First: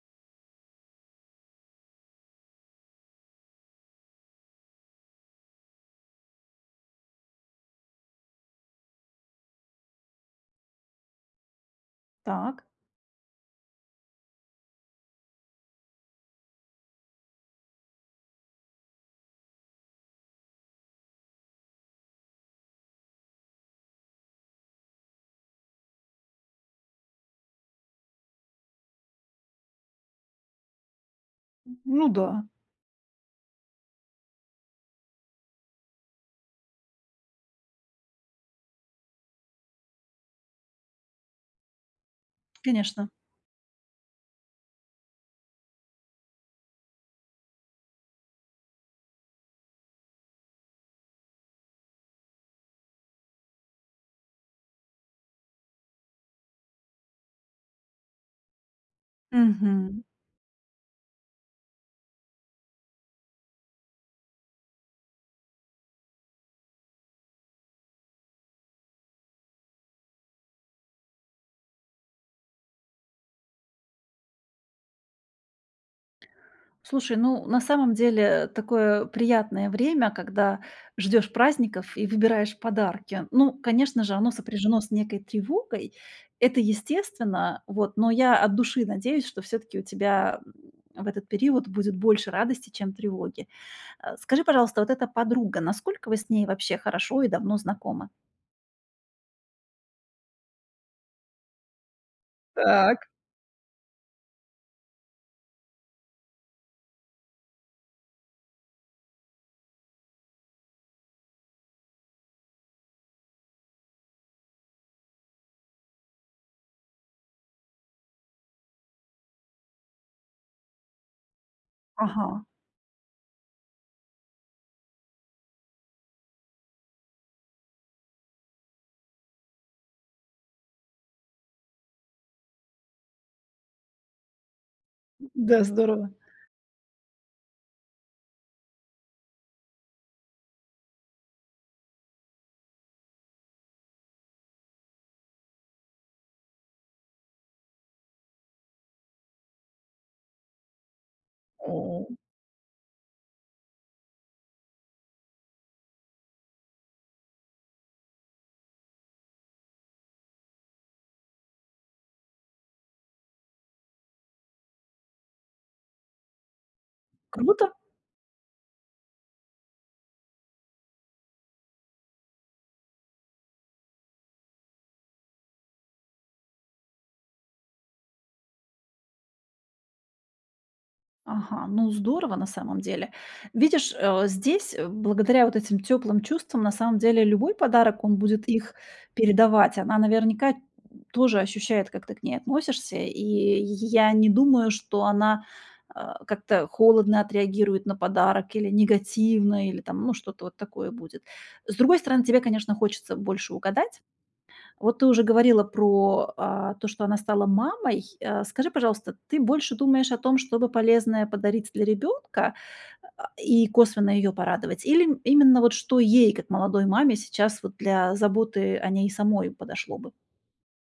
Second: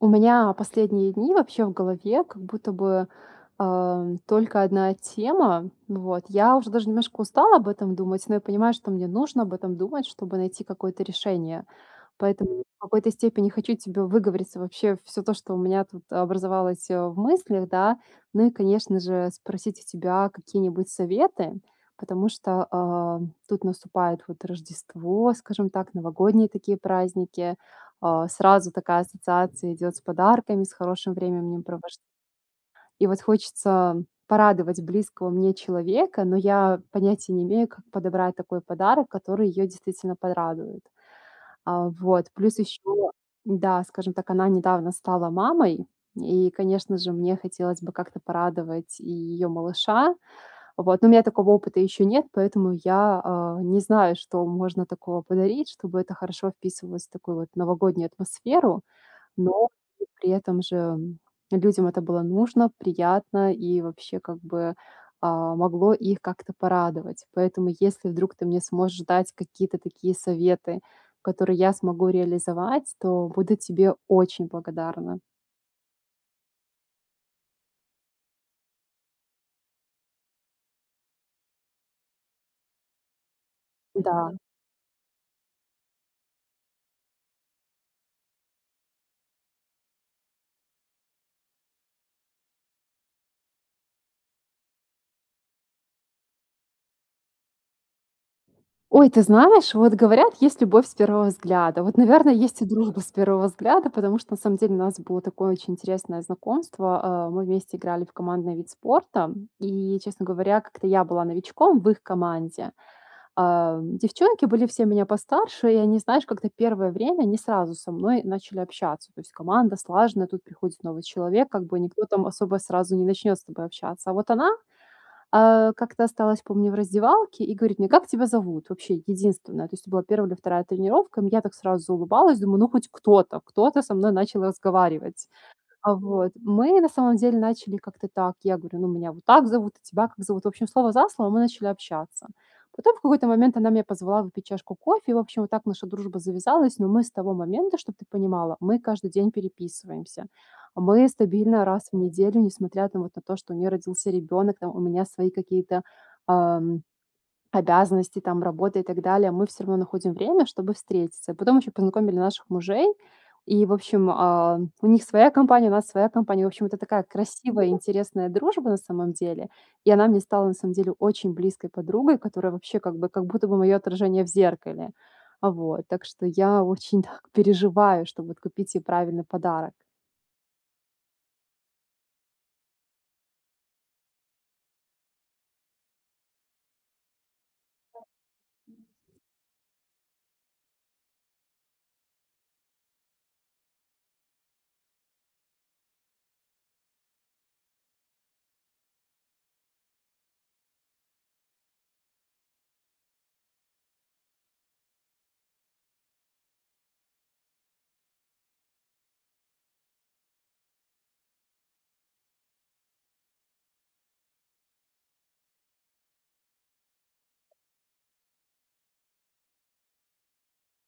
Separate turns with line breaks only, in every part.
У меня последние дни вообще в голове как будто бы, э, только 1 тема. Ну, вот я уже даже немножко устала об этом думать, но я понимаю, что мне нужно об этом думать, чтобы найти какое-то решение. Поэтому
Так.
в какой-то степени хочу тебе выговориться вообще всё то, что у меня тут образовалось, э, в мыслях, да. Ну и конечно же спросить у тебя какие-нибудь советы. Потому что, э, тут наступает вот Рождество, скажем так, новогодние такие праздники. Э, сразу такая ассоциация идёт с подарками, с хорошим временем провож
Ну да.
И вот хочется порадовать близкого мне человека, но я понятия не имею, как подобрать такой подарок, который её действительно порадует. Э, вот плюс
Конечно.
ещё, да, скажем так, она недавно стала мамой, и, конечно же, мне хотелось бы как-то порадовать и её малыша. Вот, ну, у меня такого опыта ещё нет, поэтому я, а, не знаю, что можно такого подарить, чтобы это хорошо вписывалось в такую вот новогоднюю атмосферу. Но
Мгм.
и при этом же людям это было нужно, приятно, и вообще как бы, а, могло их как-то порадовать. Поэтому если вдруг ты мне сможешь дать какие-то такие советы, которые я смогу реализовать, то буду тебе очень благодарна.
Слушай, ну на самом деле такое приятное время, когда ждёшь праздников и выбираешь подарки. Ну, конечно же, оно
Да.
сопряжено с некой тревогой. Это естественно, вот, но я от души надеюсь, что всё-таки у тебя в этот период будет больше радости, чем тревоги. Э, скажи, пожалуйста, вот эта подруга, насколько вы с ней вообще хорошо и давно знакомы?
Ой, ты знаешь, вот говорят, есть любовь с первого взгляда. Вот, наверно, есть и дружба
Так.
с первого взгляда, потому что на самом деле у нас было такое очень интересное знакомство. Э, мы вместе играли в командный вид спорта, м, и честно говоря как-то я была новичком в их команде. Э, девчонки были все меня постарше и они знаешь как-то первое время не сразу со мной начали общаться. То есть команда слаженная, тут приходит новый человек, как бы никто там
Ага.
особо сразу не начнёт с тобой общаться. А вот она, э, как-то осталась, помню, в раздевалке и говорит мне: "Как тебя зовут?" Вообще, единственная, то есть это была 1 или 2 тренировка. М, я так сразу заулыбалась, думаю: "Ну хоть кто-то, кто-то со мной начал разговаривать".
Да,
Э,
здорово.
вот. Мы на самом деле начали как-то так, я говорю: "Ну, меня вот так зовут, а тебя как зовут?" В общем слово за слово мы начали общаться. Потом, в какой-то момент, она меня позвала выпить чашку кофе, и, в общем, вот так наша дружба завязалась. Но мы с того момента, чтоб ты понимала, мы каждый день переписываемся. Мы стабильно раз в
О!
неделю, несмотря там вот на то, что у неё родился ребенок, там у меня свои какие-то, эм, обязанности, там работы и так далее. Мы всё равно находим время, чтобы встретиться. И потом ещё познакомили наших мужей, и, в общем, а, у них своя компания, у нас своя компания. В общем это такая красивая
Круто.
интересная дружба, на самом деле. И она мне стала, на самом деле, очень близкой подругой, которая вообще как бы как будто бы моё отражение в зеркале. Э, вот, так что я очень так переживаю, чтоб вот купить ей правильный подарок.
Ага, ну, здорово, на самом деле. Видишь, э, здесь, э, благодаря вот этим тёплым чувствам на самом деле любой
Да.
подарок, он будет их
Мгм.
передавать. Она наверняка тоже ощущает, как ты к ней относишься. И й я не думаю, что она, а, как-то холодно отреагирует на подарок или негативно, или там, ну, что-то вот такое будет. С другой стороны, тебе, конечно, хочется больше угадать. Вот ты уже говорила про, а, то, что она стала мамой. Э, скажи, пожалуйста, ты больше думаешь о том, что бы полезное подарить для ребёнка, а, и косвенно её порадовать? Или, м, именно вот что ей, как молодой маме, сейчас вот для заботы о ней самой подошло бы?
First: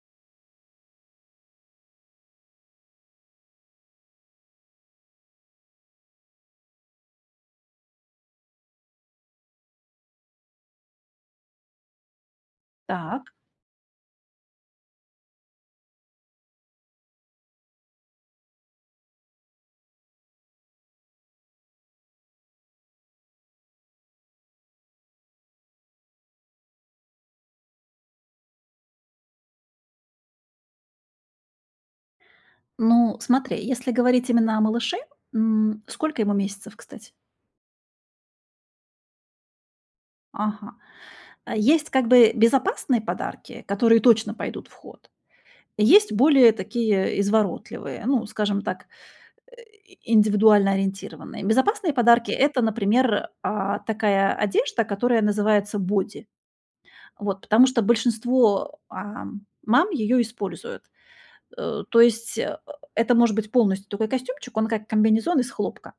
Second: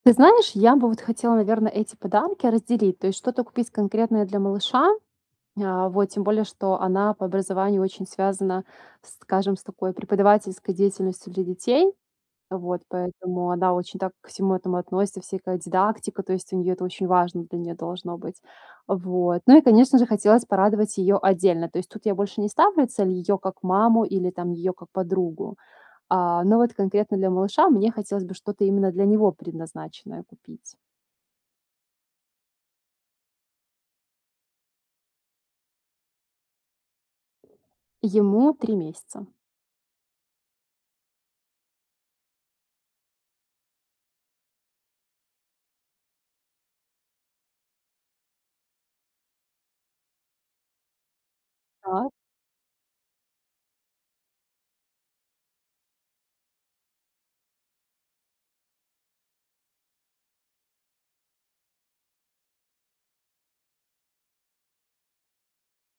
Ты знаешь, я бы вот хотела, наверно, эти подарки разделить, то есть что-то купить конкретное для малыша. А, вот. Тем более, что она по образованию очень связана, скажем, с такой преподавательской деятельностью для детей. Вот,
Так.
поэтому она очень так ко всему этому относится, всякая дидактика. То есть у неё это очень важно для неё должно быть. Вот, ну и конечно же, хотелось порадовать её отдельно. То есть тут я больше не ставлю цель её как маму или там её как подругу. А, но вот конкретно для малыша мне хотелось бы что-то именно для него предназначенное купить.
Ну смотри, если говорить именно о малыше, м, сколько ему месяцев, кстати?
Ему 3 месяца.
Ага. Э, есть как бы безопасные подарки, которые точно пойдут в ход. И есть более такие изворотливые, ну, скажем так, э, индивидуально ориентированные. Безопасные
Так.
подарки- это, например, э, такая одежда, которая называется боди. Вот. Потому что большинство, э, мам её используют. Э, то есть, э, это может быть полностью такой костюмчик, он как комбинезон из хлопка.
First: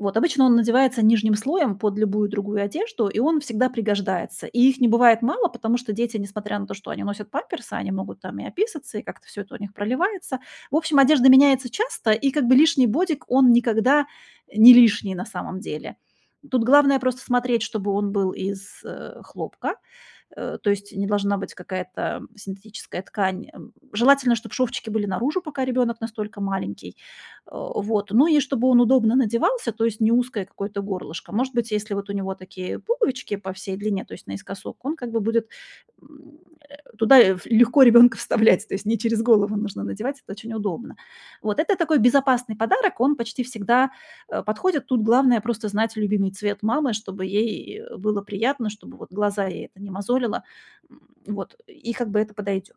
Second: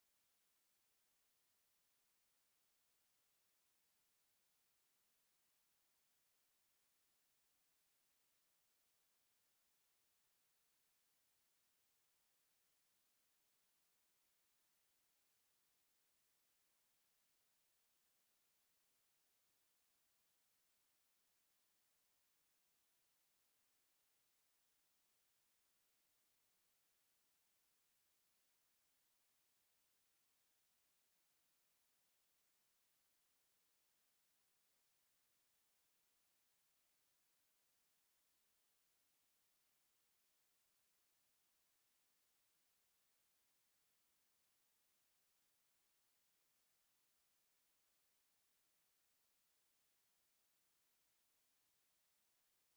Вот, обычно он надевается нижним слоем под любую другую одежду, и он всегда пригождается. И их не бывает мало, потому что дети, несмотря на то, что они носят памперсы, они могут там и описаться, и как-то всё это у них проливается. В общем, одежда меняется часто, и как бы лишний бодик, он никогда не лишний на самом деле. Тут главное- просто смотреть, чтобы он был из, э, хлопка. Э, то есть не должна быть какая-то синтетическая ткань. Эм, желательно, чтоб шовчики были наружу, пока ребёнок настолько маленький. Э, вот. Ну и чтобы он удобно надевался, то есть не узкое какое-то горлышко. Может быть, если вот у него такие пуговички по всей длине, то есть наискосок, он как бы будет, м, э, туда ф легко ребёнка вставлять. То есть не через голову нужно надевать, это очень удобно. Вот. Это такой безопасный подарок, он почти всегда, э, подходит. Тут главное- просто знать любимый цвет мамы, чтобы ей, э, было приятно, чтобы вот глаза ей это не мозолило, м, вот. И как бы это подойдёт.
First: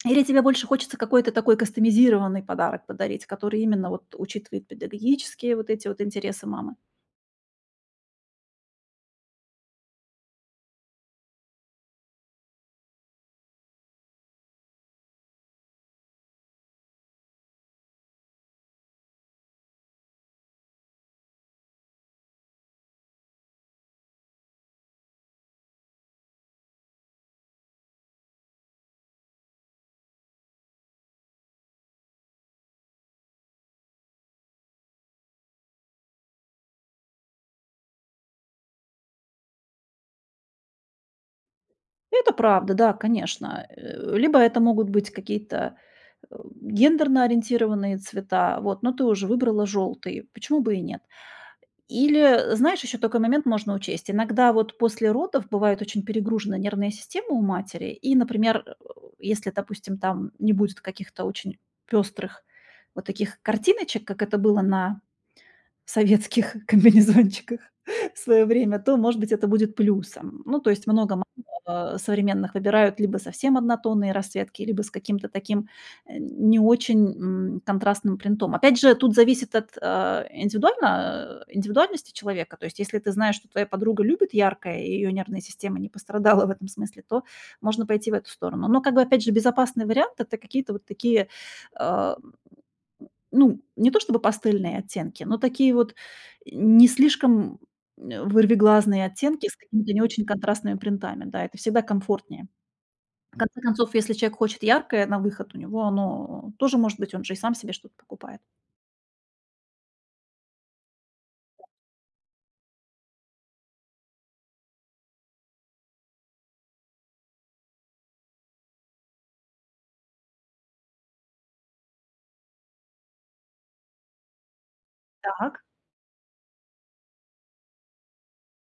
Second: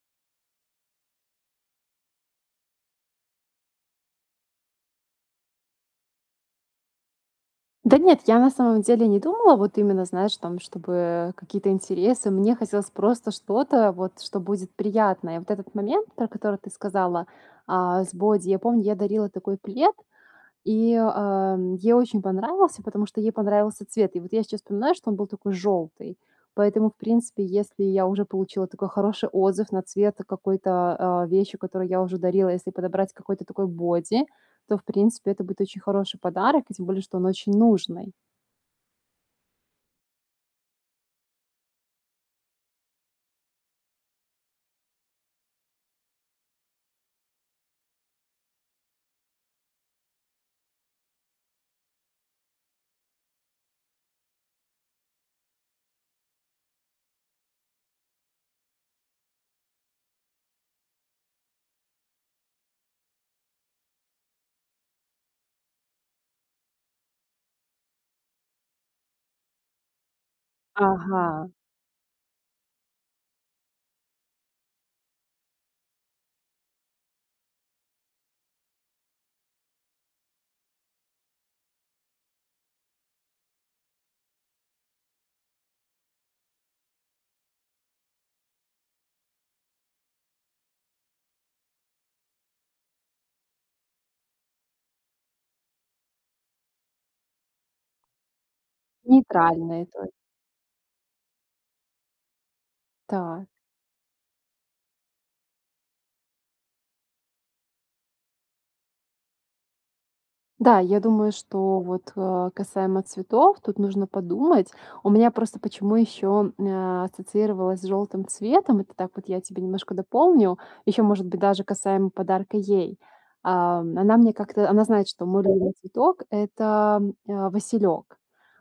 Или тебе больше хочется какой-то такой кастомизированный подарок подарить, который именно вот учитывает педагогические вот эти вот интересы мамы?
Да нет, я на самом деле не думала, вот именно, знаешь там, чтобы, э, какие-то интересы. Мне хотелось просто что-то вот, что будет приятное. Вот этот момент, про который ты сказала, э, с боди: я помню, я дарила такой плед. И, э, м, ей очень понравился, потому что ей понравился цвет. И вот я сейчас вспоминаю, что он был такой желтый. Поэтому, в принципе, если я уже получила такой хороший отзыв на цвет какой-то, э, вещи, которую я уже дарила, если подобрать какой-то такой боди, то, в принципе, это будет очень хороший подарок. И тем более, что он очень нужный.
Это правда, да, конечно. А, э, либо это могут быть какие-то, а, гендерно-ориентированные цвета. Вот, но ты уже выбрала жёлтый, почему бы и нет? Или, знаешь, ещё такой момент можно учесть: иногда вот после родов бывает очень перегружена нервная система у матери, и, например, а, если, допустим, там не будет каких-то очень пёстрых вот таких картиночек, как это было на советских комбинезончиках в своё время, то, может быть, это будет плюсом. Ну, то есть много мам
Ага.
современных выбирают либо совсем однотонные расцветки, либо с каким-то таким, а, не очень, м, контрастным принтом. Опять же, тут зависит от, а, индивидуально а, индивидуальности человека. То есть если ты знаешь, что твоя подруга любит яркое, и её нервная система не пострадала в этом смысле, то можно пойти в эту сторону. Но как бы, опять же, безопасный вариант- это какие-то вот такие, а, м, м, ну, не то чтобы пастельные оттенки, но такие вот не слишком, э, вырвиглазные оттенки с
Нейтральные,
какими-то не
то есть.
очень контрастными принтами. Да, это всегда комфортнее. В
Так.
конце концов, если человек хочет яркое на выход, у него оно тоже может быть, он же сам себе что-то покупает.
Да, я думаю, что вот, а касаемо цветов, тут нужно подумать. У меня просто почему ещё, м, а, ассоциировалась с жёлтым цветом. Это так вот я тебе немножко дополню. Ещё, может быть, даже касаемо подарка ей. Ам. Она мне как-то она знает, что мой
Так.
любимый цветок- это, м, а, василёк.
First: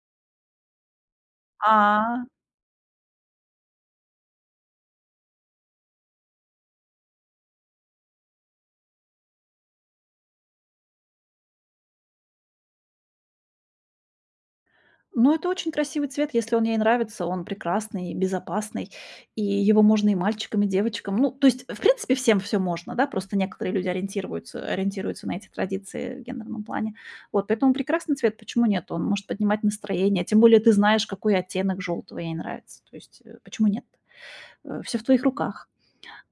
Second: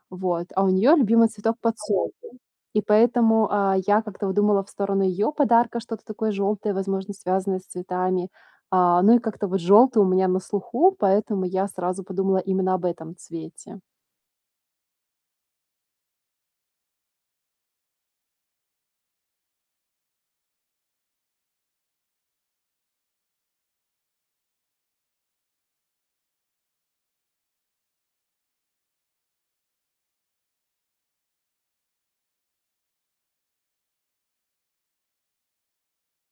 Вот. А у неё любимый цветок- подсолнух.
А.
И поэтому, а, я как-то вот думала в сторону её подарка что-то такое жёлтое, возможно, связанное с цветами. А, ну и как-то вот жёлтое у меня на слуху, поэтому я сразу подумала именно об этом цвете.
Но это очень красивый цвет. Если он ей нравится, он прекрасный, безопасный, и его можно и мальчикам, и девочкам. Ну, то есть, в принципе, всем всё можно, да? Просто некоторые люди ориентирвуются ориентируются на эти традиции в гендерном плане. Вот. Поэтому прекрасный цвет. Почему нет? Он может поднимать настроение. Тем более ты знаешь, какой оттенок жёлтого ей нравится. То есть, э, почему нет? А, всё в твоих руках.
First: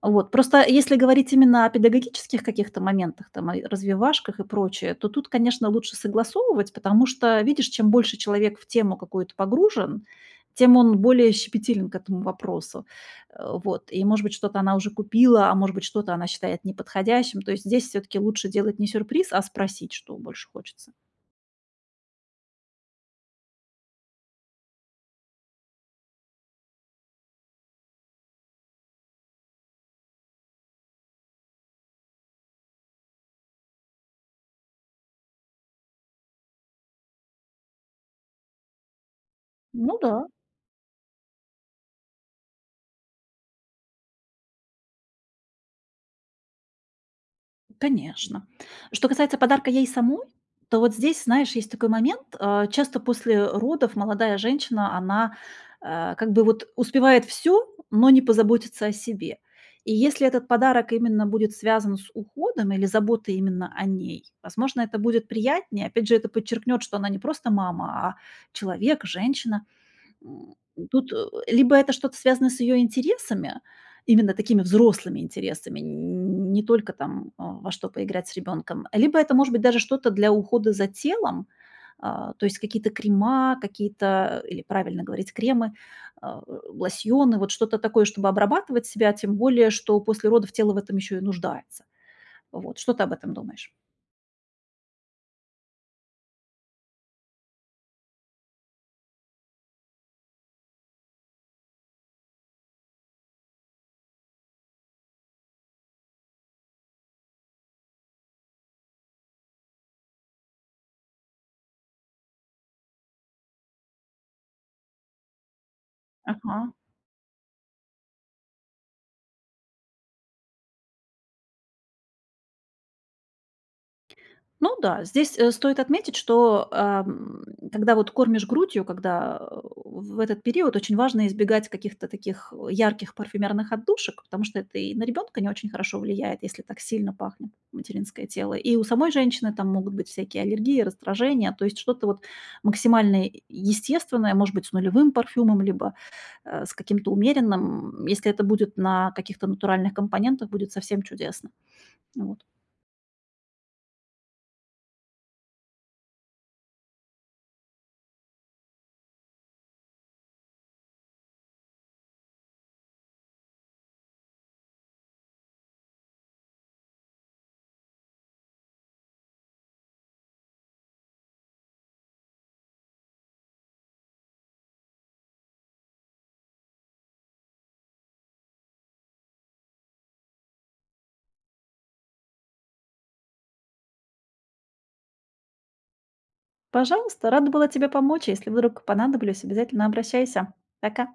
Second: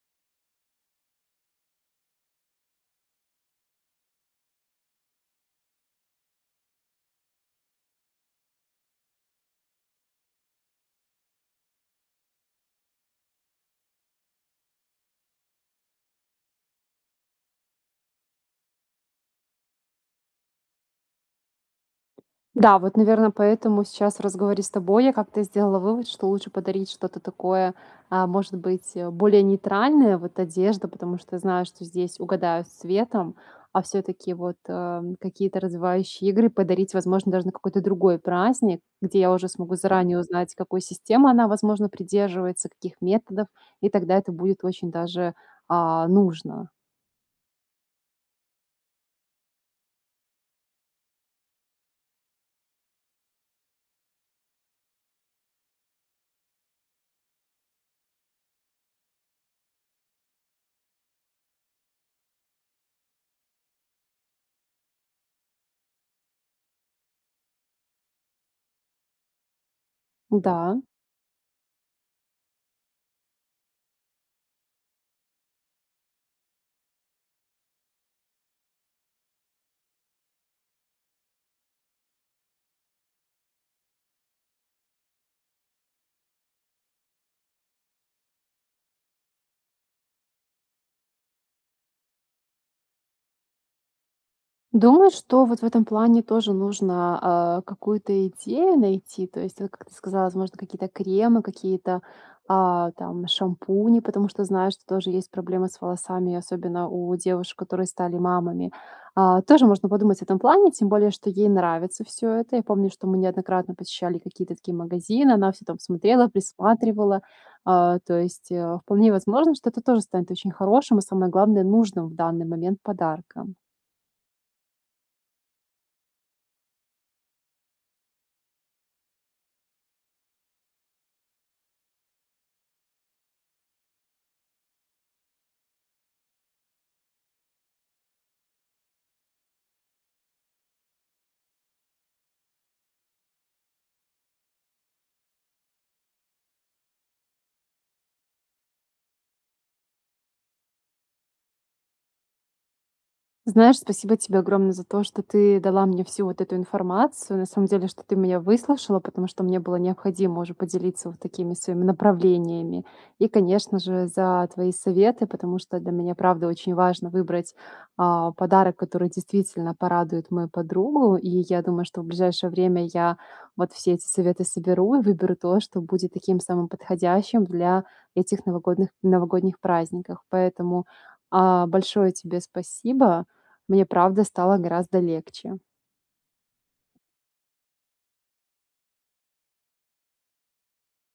Вот. Просто если говорить именно о педагогических каких-то моментах, там, ай развивашках и прочее, то тут, конечно, лучше согласовывать, потому что, видишь, чем больше человек в тему какую-то погружен, тем он более щепетилен к этому вопросу. А, вот. И, может быть, что-то она уже купила, а может быть, что-то она считает неподходящим. То есть здесь всё-таки лучше делать не сюрприз, а спросить, что больше хочется.
Да, вот, наверное, поэтому сейчас, в разговоре с тобой, я как-то сделала вывод, что лучше подарить что-то такое, а, может быть, более нейтральное. Вот одежда, потому что знаю, что здесь угадают с цветом, а всё-таки, вот, а, какие-то развивающие игры подарить возможно даже на какой-то другой праздник, где я уже смогу
Ну
заранее
да.
узнать, какой системы она, возможно, придерживается, каких методов, и тогда это будет очень даже, а, нужно.
Конечно. Что касается подарка ей самой, то вот здесь, знаешь, есть такой момент, а. Часто после, э, родов молодая женщина, она, а, как бы вот успевает всё, но не позаботится о себе. И если этот подарок именно будет связан с уходом или заботой именно о ней, возможно, это будет приятнее. Опять же, это подчеркнёт, что она не просто мама, а человек, женщина. М.
Н-да.
Н тут, э, либо это что-то связано с её интересами, именно такими взрослыми интересами, н не только там, а, во что поиграть с ребёнком, либо это может быть даже что-то для ухода за телом. А, то есть какие-то крема, какие-то, или правильно говорить кремы, а, э, лосьоны, вот что-то такое, чтобы обрабатывать себя. Тем более, что после родов тело в этом ещё и нуждается. Вот. Что ты об этом думаешь?
Думаю, что вот в этом плане тоже нужно, а, какую-то идею найти. То есть вот, как ты сказала, возможно, какие-то кремы, какие-то, а, там шампуни, потому что знаю, что тоже есть проблемы с волосами, особенно у девушек, которые стали мамами. А, тоже можно подумать об этом плане, тем более что ей нравится всё это. Я помню, что мы неоднократно посещали какие-то такие магазины, она всё там смотрела,
Ага.
присматривала. А, то есть, а, вполне возможно, что это тоже станет очень хорошим, а самое главное- нужным в данный момент подарком.
Ну да, здесь, э, стоит отметить, что, эм, когда вот кормишь грудью, когда, э, в этот период очень важно избегать каких-то таких, э, ярких парфюмерных отдушек. Потому что это и на ребёнка не очень хорошо влияет, если так сильно пахнет материнское тело. И у самой женщины там могут быть всякие аллергии, раздражения. То есть что-то вот максимально естественное, может быть, с нулевым парфюмом, либо, э, с каким-то умеренным. М, если это будет на каких-то натуральных компонентах, будет совсем чудесно. Вот.
Знаешь, спасибо тебе огромное за то, что ты дала мне всю вот эту информацию. На самом деле, что ты меня выслушала. Потому что мне было необходимо уже поделиться вот такими своими направлениями. И конечно же, за твои советы. Потому что для меня правда очень важно выбрать, э, подарок, который действительно порадует мою подругу. И я думаю, что в ближайшее время я вот все эти советы соберу и выберу то, что будет таким самым подходящим для этих новогодных новогодних праздниках. Поэтому, э, большое тебе спасибо. Мне правда стало гораздо легче.
Пожалуйста, рада была тебе помочь. Если вдруг понадоблюсь, обязательно обращайся. Пока.